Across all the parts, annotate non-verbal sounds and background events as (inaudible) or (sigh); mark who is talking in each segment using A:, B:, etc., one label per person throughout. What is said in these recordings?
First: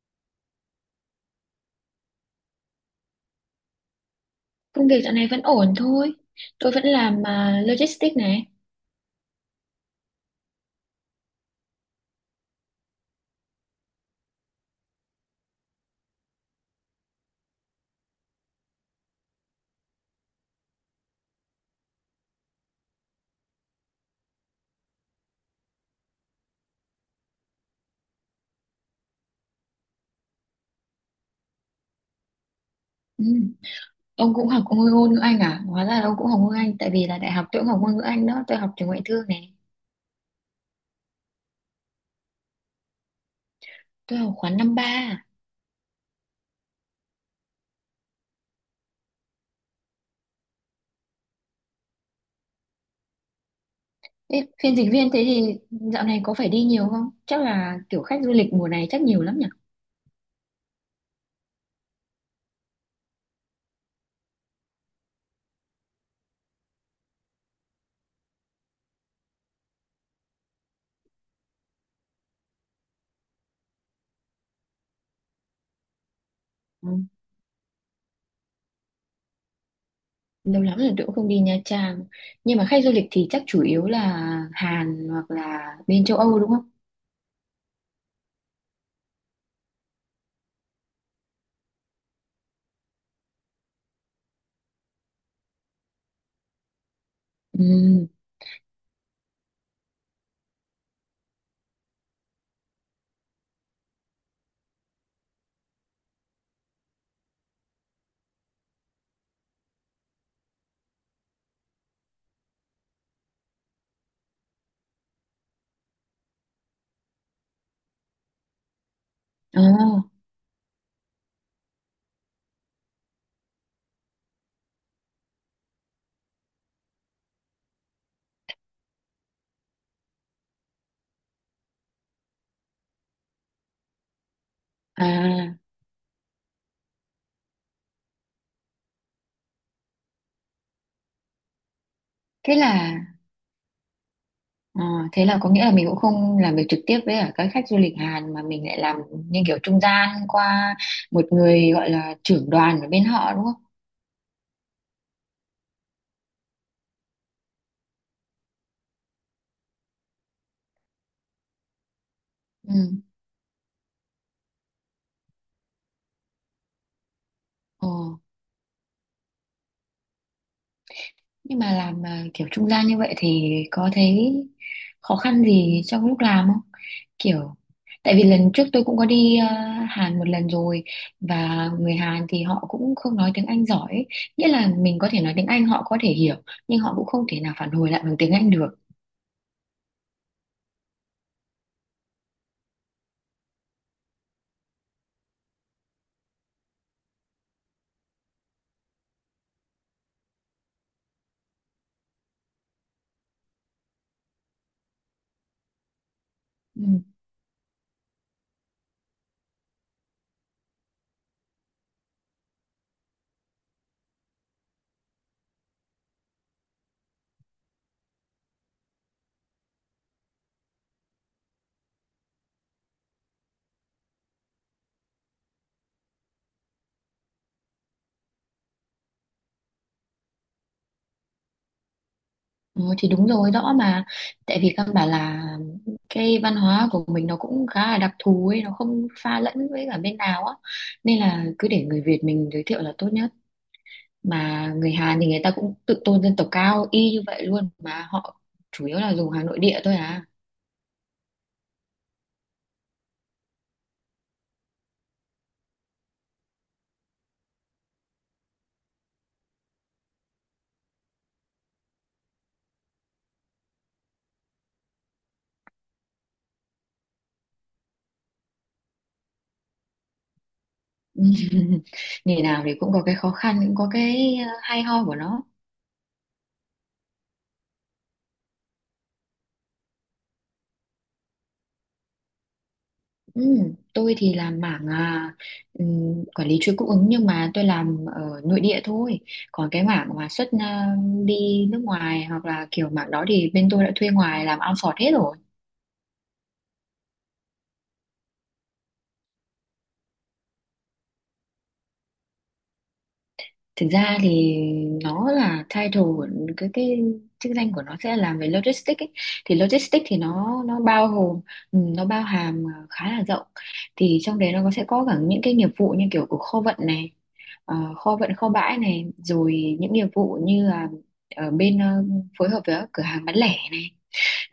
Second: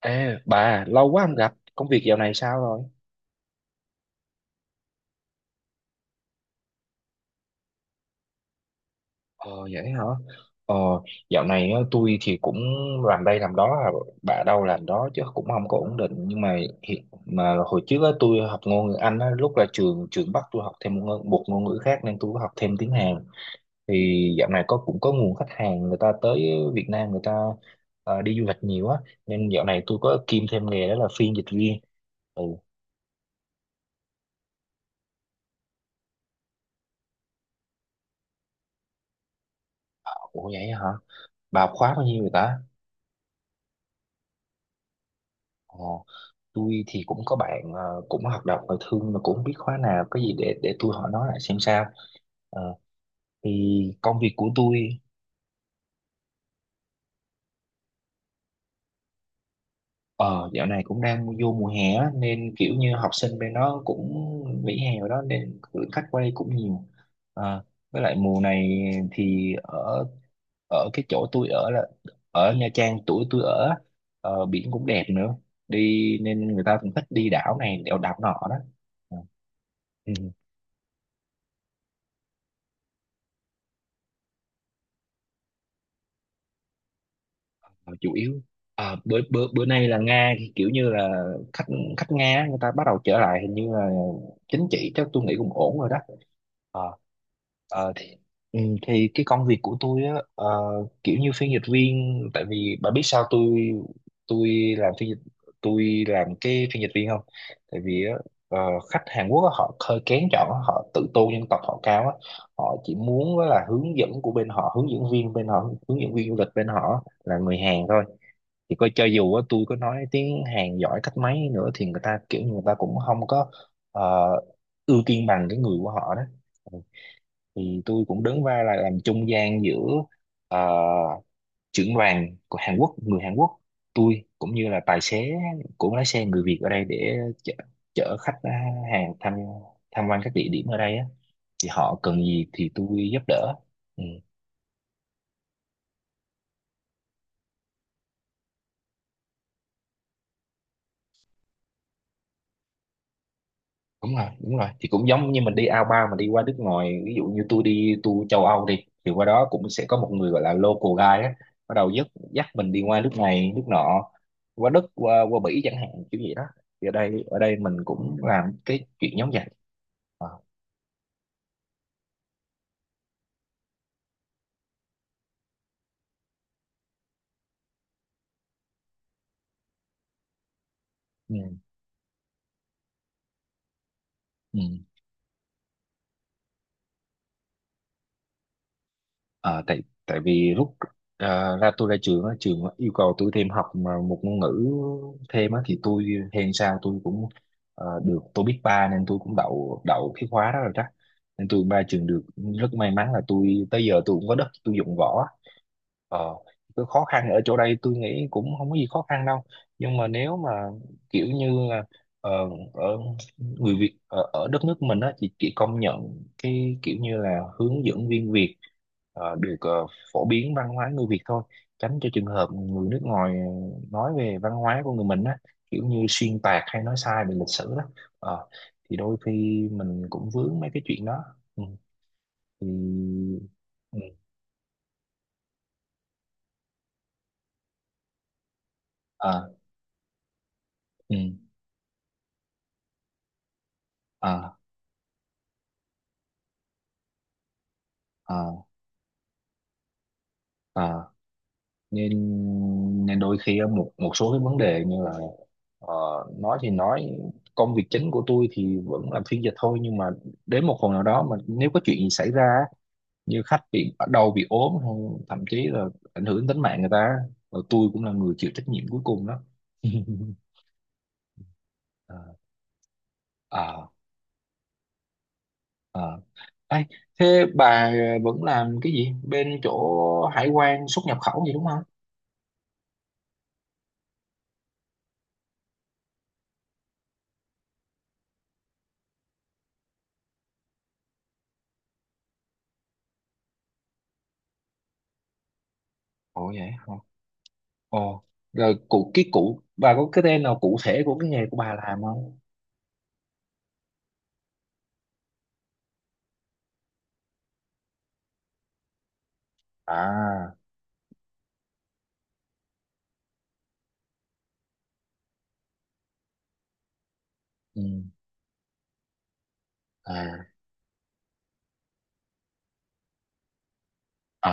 A: Ê, bà, lâu quá không gặp, công việc dạo này sao rồi?
B: Công việc dạo này vẫn ổn thôi. Tôi vẫn làm logistics này.
A: Ờ, vậy hả? Ờ, dạo này á, tôi thì cũng làm đây làm đó, bà đâu làm đó chứ cũng không có ổn định. Nhưng mà hồi trước á, tôi học ngôn ngữ Anh á, lúc là trường trường bắt tôi học thêm một ngôn ngữ khác nên tôi có học thêm tiếng Hàn. Thì dạo này có nguồn khách hàng người ta tới Việt Nam người ta đi du lịch nhiều á, nên dạo này tôi có kiêm thêm nghề đó là phiên dịch viên. Ừ,
B: Ừ. Ông cũng học ngôn ngôn ngữ Anh à? Hóa ra là ông cũng học ngôn ngữ Anh tại vì là đại học tôi cũng học ngôn ngữ Anh đó. Tôi học trường ngoại thương này.
A: ủa vậy hả? Bà học khóa bao nhiêu rồi ta?
B: Tôi học khóa năm ba. À.
A: Ờ. Tôi thì cũng có bạn cũng hoạt động ngoại thương mà cũng không biết khóa nào có gì để tôi hỏi nó lại xem sao. Ờ, thì công việc của
B: Ê, phiên dịch
A: tôi
B: viên thế thì dạo này có phải đi nhiều không? Chắc là kiểu khách du lịch mùa này chắc nhiều lắm nhỉ?
A: ờ, dạo này cũng đang vô mùa hè á, nên kiểu như học sinh bên đó cũng nghỉ hè rồi đó nên lượng khách qua đây cũng nhiều. Ờ, với lại mùa này thì ở ở cái chỗ tôi ở là ở Nha Trang tuổi tôi ở á, biển cũng đẹp nữa đi nên người ta
B: Ừ.
A: cũng thích đi đảo này đèo đảo nọ đó. Ừ.
B: Lâu lắm rồi tôi cũng không đi Nha Trang. Nhưng mà khách du lịch thì chắc chủ yếu là Hàn hoặc là bên châu Âu đúng không?
A: Ờ, chủ yếu. Ờ, bữa bữa bữa nay là Nga thì kiểu như là khách khách Nga á, người ta bắt đầu trở lại, hình như là chính trị chắc tôi nghĩ cũng ổn rồi đó. Ờ, ờ, thì,
B: Ừ.
A: ừ, thì cái công việc của tôi á, kiểu như phiên dịch viên, tại vì bà biết sao tôi làm phiên dịch, tôi làm cái phiên dịch viên không, tại vì á, ờ, khách Hàn Quốc á, họ hơi kén chọn á, họ tự tôn dân tộc họ cao á, họ chỉ muốn á là hướng dẫn của bên họ, hướng dẫn viên bên họ, hướng dẫn viên du lịch bên họ là người Hàn thôi. Thì coi cho dù á,
B: Ồ.
A: tôi có nói tiếng Hàn giỏi cách mấy nữa thì người ta cũng không có ờ, ưu tiên bằng cái người của họ đó. Ừ. Thì tôi cũng đứng vai là làm trung gian giữa ờ, trưởng đoàn của Hàn Quốc, người Hàn Quốc, tôi cũng như là tài xế
B: À.
A: của lái xe người Việt ở đây để chở, chở khách Hàn tham tham quan các địa điểm ở đây á, thì họ cần gì
B: Thế
A: thì tôi
B: là
A: giúp đỡ. Ừ.
B: Ờ, thế là có nghĩa là mình cũng không làm việc trực tiếp với cả các khách du lịch Hàn mà mình lại làm như kiểu trung gian qua một người gọi là trưởng đoàn ở bên họ đúng không?
A: Đúng rồi, đúng rồi, thì cũng giống như mình đi ao bao mà đi qua nước ngoài, ví dụ như tôi đi tour châu Âu đi thì qua đó cũng sẽ có một người gọi là local guide á, bắt đầu dắt dắt mình đi qua
B: Ừ.
A: nước này nước nọ, qua Đức qua qua Bỉ chẳng hạn, kiểu vậy đó. Thì ở đây mình
B: Ờ,
A: cũng làm cái chuyện giống vậy. Ờ.
B: nhưng mà làm kiểu trung gian như vậy thì có thấy khó khăn gì trong lúc làm không? Kiểu tại vì lần trước tôi cũng có đi Hàn một lần rồi
A: Ừ.
B: và người Hàn thì họ cũng không nói tiếng Anh giỏi ấy. Nghĩa
A: Ừ.
B: là mình có thể nói tiếng Anh họ có thể hiểu nhưng họ cũng không thể nào phản hồi lại bằng tiếng Anh được.
A: Ờ, tại tại vì lúc ra, tôi ra trường á, trường yêu cầu tôi thêm học mà một ngôn ngữ thêm á thì tôi, hèn sao tôi cũng được, tôi biết ba nên tôi cũng đậu đậu cái khóa đó rồi chắc, nên tôi ba trường được. Rất may mắn là tôi tới giờ tôi cũng có đất tôi dụng võ. Ờ,
B: Ừ.
A: cái khó khăn ở chỗ đây tôi nghĩ cũng không có gì khó khăn đâu, nhưng mà nếu mà kiểu như là ờ, ở người Việt ở đất nước mình á thì chỉ công nhận cái kiểu như là hướng dẫn viên Việt được phổ biến văn hóa người Việt thôi, tránh cho trường hợp người nước ngoài nói về văn hóa của người mình á, kiểu như xuyên tạc hay nói sai về lịch sử đó. Ờ, thì đôi khi mình cũng vướng mấy cái chuyện đó. Ừ. Thì.
B: Ừ, thì đúng rồi rõ
A: Ừ.
B: mà, tại vì căn bản là cái văn hóa của mình nó cũng khá là đặc thù ấy, nó không pha
A: À.
B: lẫn với cả bên nào á,
A: Ừ.
B: nên là cứ để người Việt mình giới thiệu là tốt nhất,
A: À,
B: mà người Hàn thì người ta cũng tự tôn dân tộc cao y như vậy luôn mà họ
A: à,
B: chủ yếu là dùng hàng nội địa thôi à.
A: à, nên nên đôi khi á, một một số cái vấn đề như là ờ, nói thì nói, công việc chính của tôi thì vẫn làm phiên dịch thôi, nhưng mà đến một phần nào đó mà nếu có chuyện gì xảy ra á, như khách bị ở đầu bị ốm hay thậm chí là ảnh hưởng tính mạng người ta rồi, tôi cũng là người chịu trách nhiệm cuối cùng đó. (laughs)
B: (laughs)
A: à,
B: Nghề nào thì cũng có cái khó khăn cũng có
A: à,
B: cái hay ho của nó.
A: à. Ê, thế bà vẫn làm cái gì bên chỗ hải quan xuất nhập khẩu gì đúng không?
B: Ừ, tôi thì làm mảng quản lý chuỗi cung ứng nhưng mà tôi làm ở nội địa thôi. Còn cái mảng mà xuất đi nước ngoài hoặc là kiểu mảng đó thì bên tôi đã thuê ngoài làm outsource hết rồi.
A: Ồ vậy. Ồ, rồi cụ cái cụ bà có cái tên nào cụ thể của cái nghề của bà làm không?
B: Thực ra thì nó là title của cái chức danh của nó sẽ làm về logistics ấy. Thì logistics thì
A: À,
B: nó bao gồm, ừ, nó bao hàm khá là rộng. Thì trong đấy sẽ có cả những cái nghiệp vụ như kiểu của kho vận này,
A: ừ,
B: kho vận kho bãi này, rồi những nghiệp vụ
A: à,
B: như là ở bên, phối hợp với các cửa hàng bán lẻ này,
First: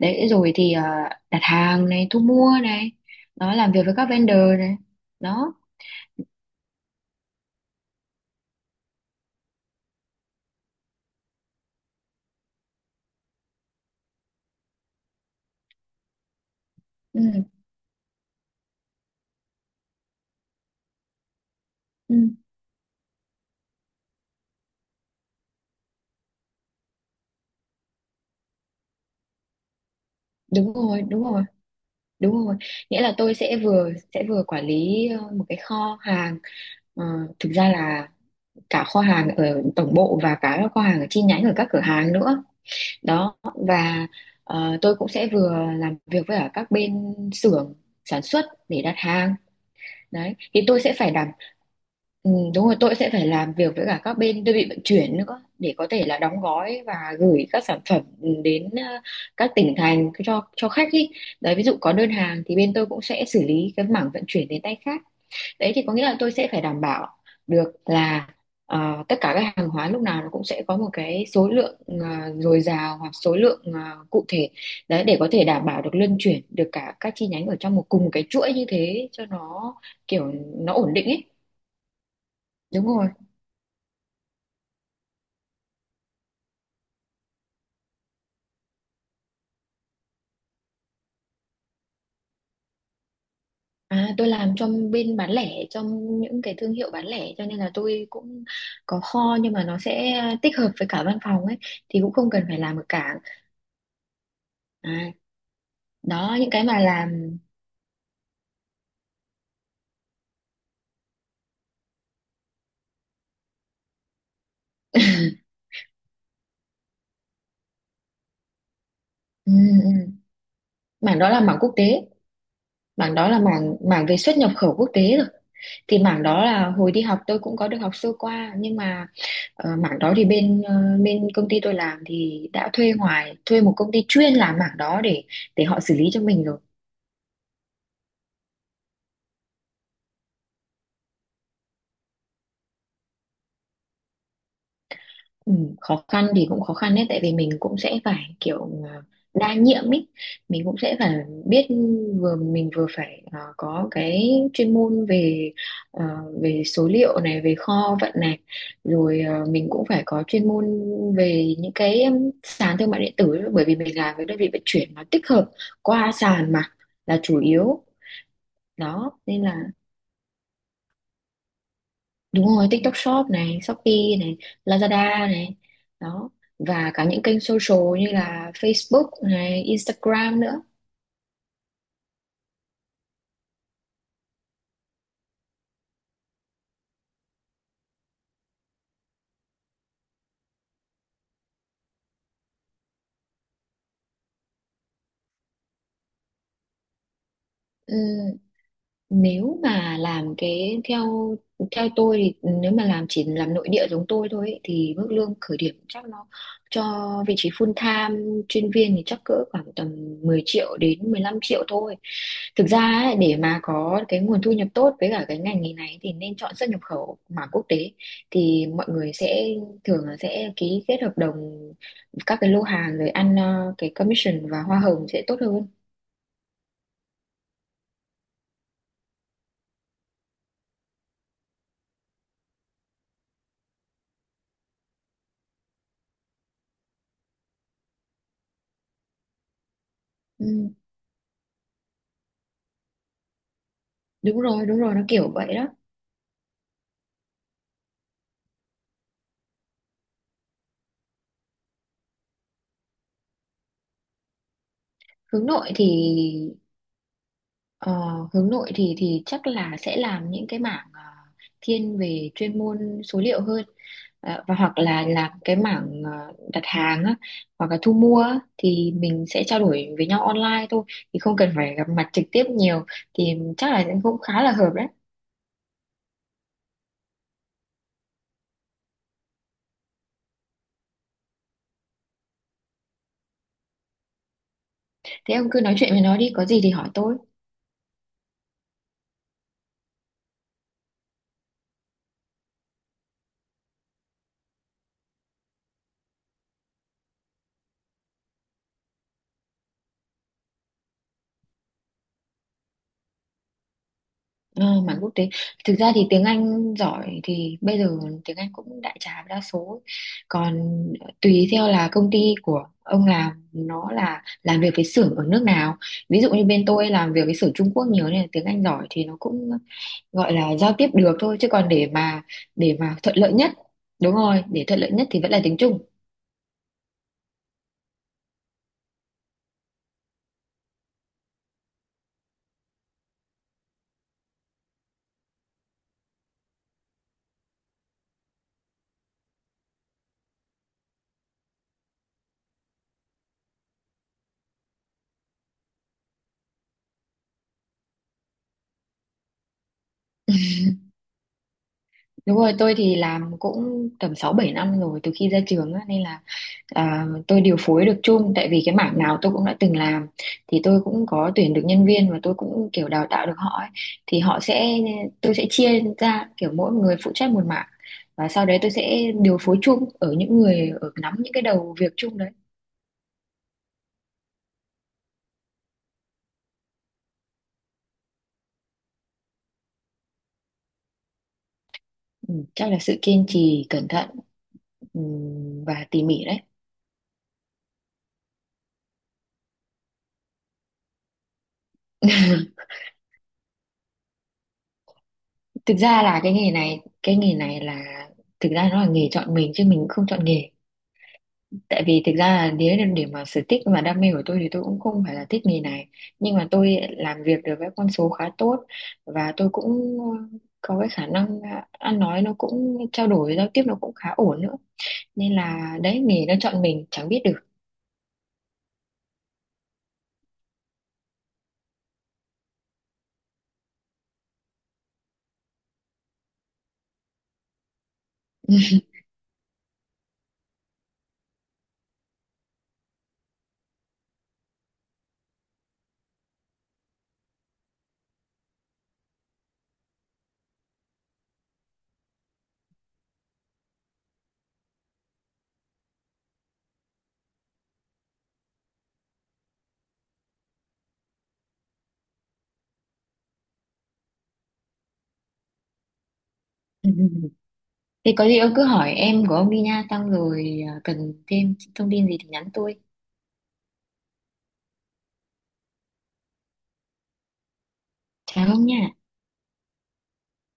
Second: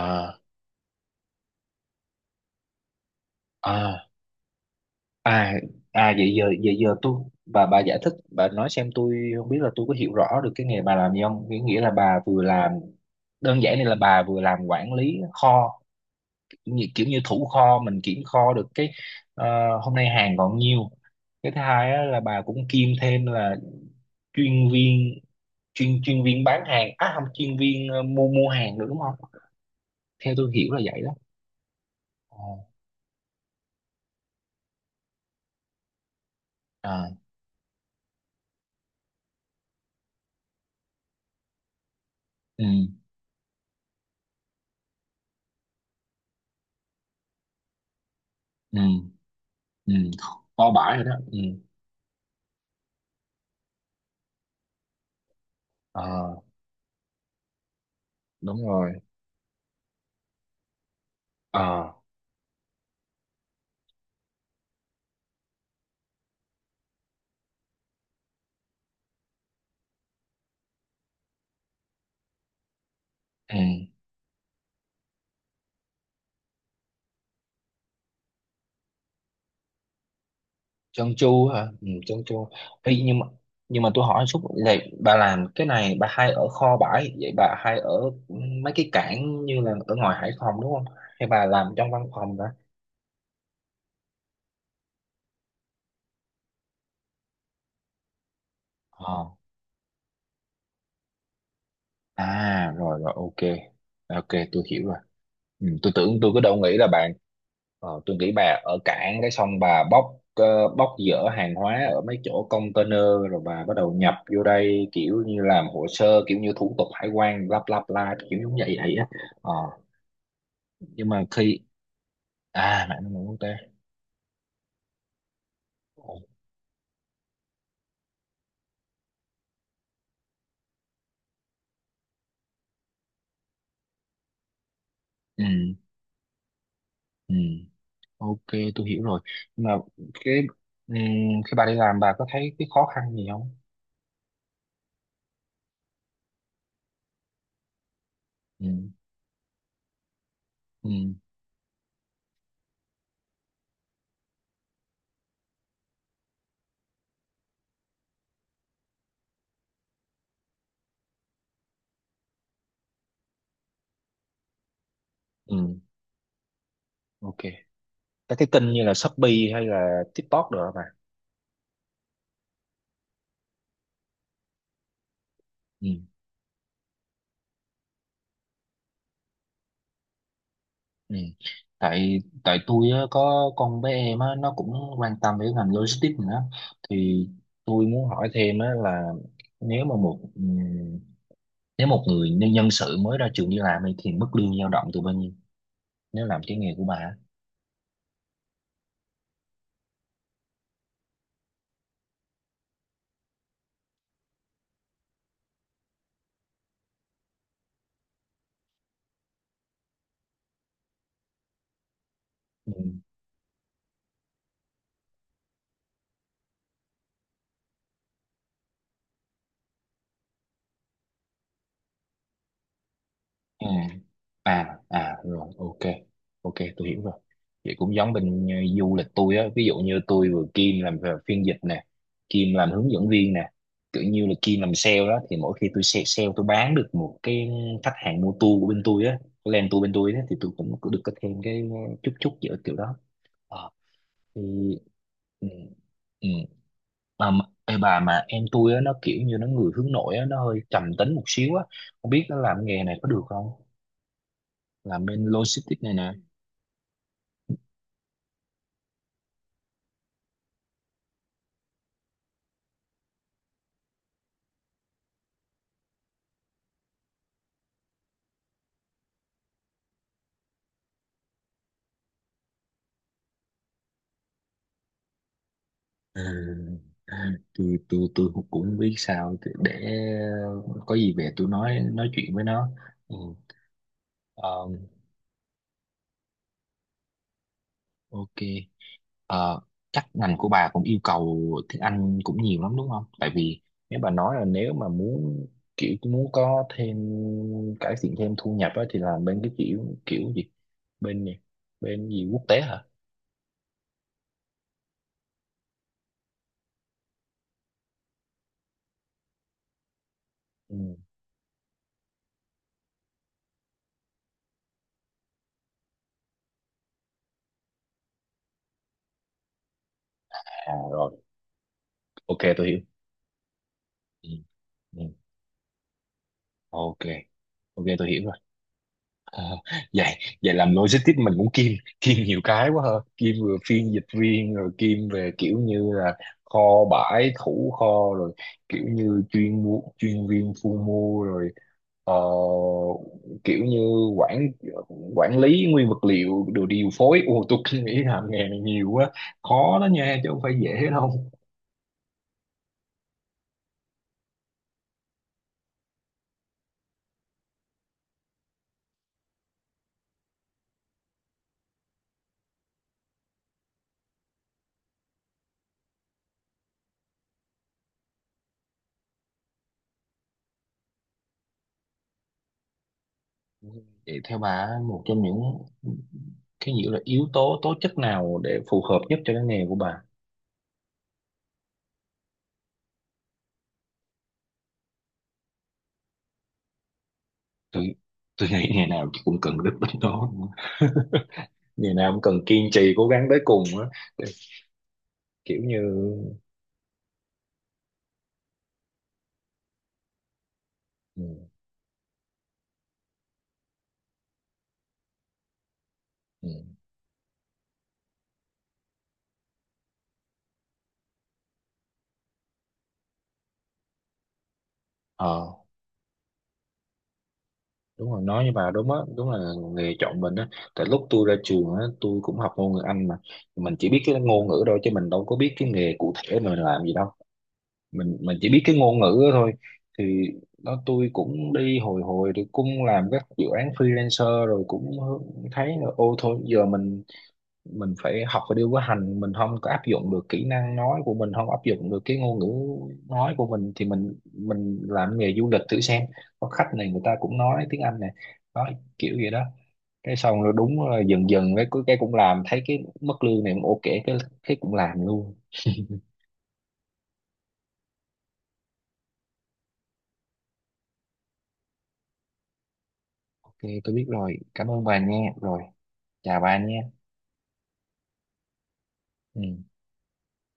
B: đấy rồi thì đặt hàng này, thu mua này, nó làm việc với
A: à,
B: các vendor này,
A: à,
B: đó.
A: à vậy giờ tôi, bà giải thích bà nói xem tôi không biết là tôi có hiểu rõ được cái nghề bà làm gì không? Nghĩa Nghĩa là bà vừa làm đơn giản này, là bà vừa làm quản lý kho, kiểu như, thủ
B: Ừ,
A: kho, mình kiểm kho được cái ờ, hôm nay hàng còn nhiêu. Cái thứ hai á,
B: ừ,
A: là bà cũng kiêm thêm là chuyên viên chuyên chuyên viên bán hàng, à không, chuyên viên mua mua hàng nữa đúng không, theo tôi hiểu
B: đúng
A: là vậy
B: rồi
A: đó.
B: đúng rồi
A: Ồ,
B: đúng rồi, nghĩa là tôi sẽ vừa quản lý một cái kho hàng. Ờ,
A: à,
B: Thực ra là cả kho hàng ở tổng bộ và cả kho hàng ở chi nhánh ở các cửa hàng nữa
A: ừ,
B: đó. Và tôi cũng sẽ vừa làm việc với cả các bên xưởng sản xuất
A: ừ,
B: để đặt hàng
A: ừ.
B: đấy. Thì
A: Kho
B: tôi sẽ
A: bãi rồi
B: phải
A: đó, ừ.
B: ừ, đúng rồi tôi sẽ phải làm việc với cả các bên đơn vị vận chuyển nữa để có thể là
A: Ờ,
B: đóng gói và gửi các sản phẩm
A: đúng
B: đến
A: rồi.
B: các tỉnh thành cho khách ý. Đấy ví dụ
A: Ờ,
B: có đơn hàng thì bên tôi cũng sẽ xử lý cái mảng vận chuyển đến tay khách. Đấy thì có nghĩa là tôi sẽ phải đảm bảo được là tất cả các hàng hóa lúc nào nó cũng sẽ có một cái số lượng dồi dào hoặc số
A: ừ.
B: lượng cụ thể. Đấy để có thể đảm bảo được luân chuyển được cả các chi nhánh ở trong một cùng một cái chuỗi như thế cho nó kiểu nó ổn định
A: Chân
B: ấy.
A: chu hả, ừ, chân chu.
B: Đúng
A: Ê,
B: rồi,
A: nhưng mà tôi hỏi chút, vậy bà làm cái này bà hay ở kho bãi, vậy bà hay ở mấy cái cảng như là ở ngoài Hải Phòng đúng không, hay bà làm trong văn phòng đó?
B: tôi làm trong bên bán lẻ trong những cái thương hiệu bán lẻ cho nên là tôi cũng có
A: Ờ.
B: kho nhưng mà nó sẽ tích hợp với cả văn phòng ấy. Thì cũng không cần phải
A: À
B: làm ở
A: rồi rồi,
B: cảng.
A: ok. Ok, tôi hiểu
B: À,
A: rồi. Ừ, tôi tưởng, tôi
B: đó
A: cứ
B: những
A: đâu
B: cái
A: nghĩ
B: mà
A: là bạn
B: làm,
A: tôi nghĩ bà ở cảng cái xong bà bóc bóc dỡ hàng hóa ở mấy chỗ container rồi bà bắt đầu nhập vô đây, kiểu như làm hồ sơ, kiểu như thủ tục hải quan lắp lắp la kiểu giống vậy vậy á. Ờ,
B: ừ, ừ.
A: nhưng
B: Mảng
A: mà
B: đó là mảng
A: khi
B: quốc tế.
A: à, mạng năng
B: Mảng
A: lượng
B: đó
A: quốc
B: là
A: tế.
B: mảng mảng về xuất nhập khẩu quốc tế rồi. Thì mảng đó là hồi đi học tôi cũng có được học sơ qua nhưng mà, mảng đó thì bên công ty tôi làm thì đã thuê ngoài, thuê một công ty chuyên làm mảng đó để
A: Ừ,
B: họ xử lý cho mình rồi.
A: ừ, ok tôi hiểu rồi. Nhưng mà cái ừ, khi bà đi làm bà có thấy cái khó khăn gì không?
B: Ừ, khó khăn thì cũng khó khăn đấy, tại vì mình cũng sẽ phải
A: Ừ,
B: kiểu ờ, đa nhiệm ý. Mình cũng sẽ phải
A: ừ,
B: biết, vừa mình vừa phải có cái chuyên môn về, ờ, về số liệu này, về kho vận này, rồi mình cũng phải có chuyên môn về những cái sàn thương mại điện tử, bởi vì mình làm với đơn vị vận chuyển nó tích hợp
A: ừ,
B: qua sàn mà là
A: ok.
B: chủ yếu
A: Các cái kênh như là
B: đó,
A: Shopee
B: nên là.
A: hay là TikTok được mà,
B: Đúng rồi, TikTok Shop này, Shopee này, Lazada này,
A: ừ.
B: đó. Và cả những kênh social như là Facebook này, Instagram nữa.
A: Ừ. tại tại tôi á, có con bé em á, nó cũng quan tâm đến ngành logistics nữa, thì tôi muốn hỏi thêm á, là nếu mà một nếu một người nhân nhân sự mới ra trường đi làm ấy, thì mức lương dao động từ bao nhiêu nếu làm cái nghề của bà á.
B: Ừ, nếu mà làm cái theo theo tôi thì nếu mà làm chỉ làm nội địa giống tôi thôi ấy, thì mức lương khởi điểm chắc nó, cho vị trí full time chuyên viên thì chắc cỡ khoảng tầm 10 triệu đến 15 triệu thôi. Thực
A: Ừ.
B: ra ấy, để mà có cái nguồn thu nhập tốt với cả cái ngành nghề này thì nên chọn xuất nhập khẩu mà quốc tế, thì mọi người sẽ thường là sẽ ký kết hợp đồng các cái lô hàng rồi ăn
A: Ừ.
B: cái commission và
A: À
B: hoa hồng
A: à
B: sẽ tốt
A: rồi
B: hơn.
A: ok, ok tôi hiểu rồi, vậy cũng giống bên du lịch tôi á, ví dụ như tôi vừa Kim làm về phiên dịch nè, Kim làm hướng dẫn viên nè, kiểu như là Kim làm sale đó, thì mỗi khi tôi sale, tôi bán được một cái, khách hàng mua tour của bên tôi á, cái land tour bên tôi á, thì tôi
B: Ừ,
A: cũng cũng được có thêm cái chút chút giữa kiểu đó. Ờ, thì
B: đúng rồi, nó kiểu
A: ừ,
B: vậy đó.
A: ừ. Mà- ê bà, mà em tôi á nó kiểu như nó người hướng nội á, nó hơi trầm tính một xíu á, không biết nó làm nghề này có được không, làm bên
B: Hướng nội
A: logistics
B: thì
A: này nè.
B: ờ, chắc là sẽ làm những cái mảng thiên về chuyên môn số liệu hơn. Và hoặc là làm cái mảng đặt hàng á, hoặc là thu mua á, thì mình sẽ trao đổi với nhau online thôi, thì không cần phải gặp mặt trực tiếp nhiều, thì chắc là cũng khá là hợp đấy.
A: À, à, tôi cũng cũng biết sao để có gì về tôi nói chuyện với nó, ừ. Ờ,
B: Thế ông cứ nói chuyện với nó đi, có gì thì hỏi tôi.
A: ok. Ờ, chắc ngành của bà cũng yêu cầu tiếng Anh cũng nhiều lắm đúng không, tại vì nếu bà nói là nếu mà muốn kiểu muốn có thêm, cải thiện thêm thu nhập á, thì làm bên cái kiểu kiểu gì, bên gì bên gì quốc tế hả,
B: Ờ, mảng quốc tế, thực ra thì tiếng Anh giỏi thì bây giờ tiếng Anh cũng đại trà đa số. Còn
A: ừ.
B: tùy theo là công ty của ông làm nó là làm việc với xưởng ở nước nào, ví dụ như bên tôi làm việc với xưởng Trung Quốc nhiều nên là tiếng Anh giỏi thì nó cũng gọi là
A: À
B: giao tiếp
A: rồi
B: được thôi, chứ còn để mà
A: ok tôi hiểu,
B: thuận lợi nhất, đúng
A: ừ.
B: rồi, để thuận lợi
A: Ừ.
B: nhất thì vẫn là tiếng Trung.
A: Ok, ok tôi hiểu. Ờ, vậy vậy làm logistics mình cũng kiêm kiêm nhiều cái quá ha, kiêm vừa phiên dịch viên rồi kiêm về kiểu như là kho bãi thủ kho, rồi kiểu như chuyên mua chuyên viên thu mua, rồi ờ, kiểu như quản quản lý nguyên vật liệu đồ điều phối, ô tôi cứ nghĩ làm nghề này nhiều quá, khó đó nha chứ không phải dễ đâu.
B: Đúng rồi, tôi thì làm cũng tầm 6 7 năm rồi từ khi ra trường á, nên là tôi điều phối được chung tại vì cái mảng nào tôi cũng đã từng làm. Thì tôi cũng có tuyển được nhân viên và tôi cũng kiểu đào tạo được họ ấy. Thì họ sẽ tôi sẽ chia ra kiểu mỗi người phụ trách một mảng và sau đấy tôi sẽ điều phối chung ở những người ở nắm những cái đầu việc chung đấy.
A: Vậy theo bà một trong những cái nghĩa là yếu tố tố chất nào để phù hợp nhất cho cái nghề của bà?
B: Chắc là sự kiên trì, cẩn thận, và tỉ mỉ đấy.
A: tôi tôi nghĩ ngày nào cũng cần đức tính đó, (laughs) ngày nào cũng cần kiên trì cố gắng tới cùng á, kiểu
B: Thực
A: như
B: ra là cái nghề này là, thực ra nó là nghề chọn mình chứ mình cũng không chọn nghề,
A: ừ,
B: tại vì thực ra là nếu để mà sở thích và đam mê của tôi thì tôi cũng không phải là thích nghề này, nhưng
A: ừ.
B: mà tôi làm việc được với con số khá tốt và tôi cũng có cái khả năng ăn nói nó cũng, trao đổi giao tiếp nó cũng khá ổn nữa, nên
A: Ờ
B: là đấy nghề nó chọn mình chẳng biết được.
A: đúng rồi, nói như bà đúng á, đúng là nghề chọn mình á, tại lúc tôi ra trường á tôi cũng học ngôn ngữ Anh mà, mình chỉ biết cái ngôn ngữ thôi chứ mình đâu có biết cái nghề cụ thể mình làm gì đâu, mình chỉ biết cái ngôn ngữ đó thôi. Thì đó tôi cũng đi hồi hồi thì cũng làm các dự án freelancer rồi cũng thấy là ô thôi giờ mình phải học và điều có hành, mình không có áp dụng được kỹ năng nói của mình, không áp dụng được cái ngôn ngữ nói của mình thì mình làm nghề du lịch thử xem, có khách này người ta cũng nói tiếng Anh này, đó, kiểu gì đó, cái xong rồi đúng là dần dần cái cũng làm thấy cái mức lương này cũng ok, cái cũng làm luôn.
B: (laughs) Thì có gì ông cứ hỏi em của ông đi nha, xong rồi cần thêm thông tin gì thì nhắn tôi.
A: Ok tôi biết rồi, cảm ơn bà nha, rồi, chào bà nha.
B: Chào ông nha.
A: Ừ.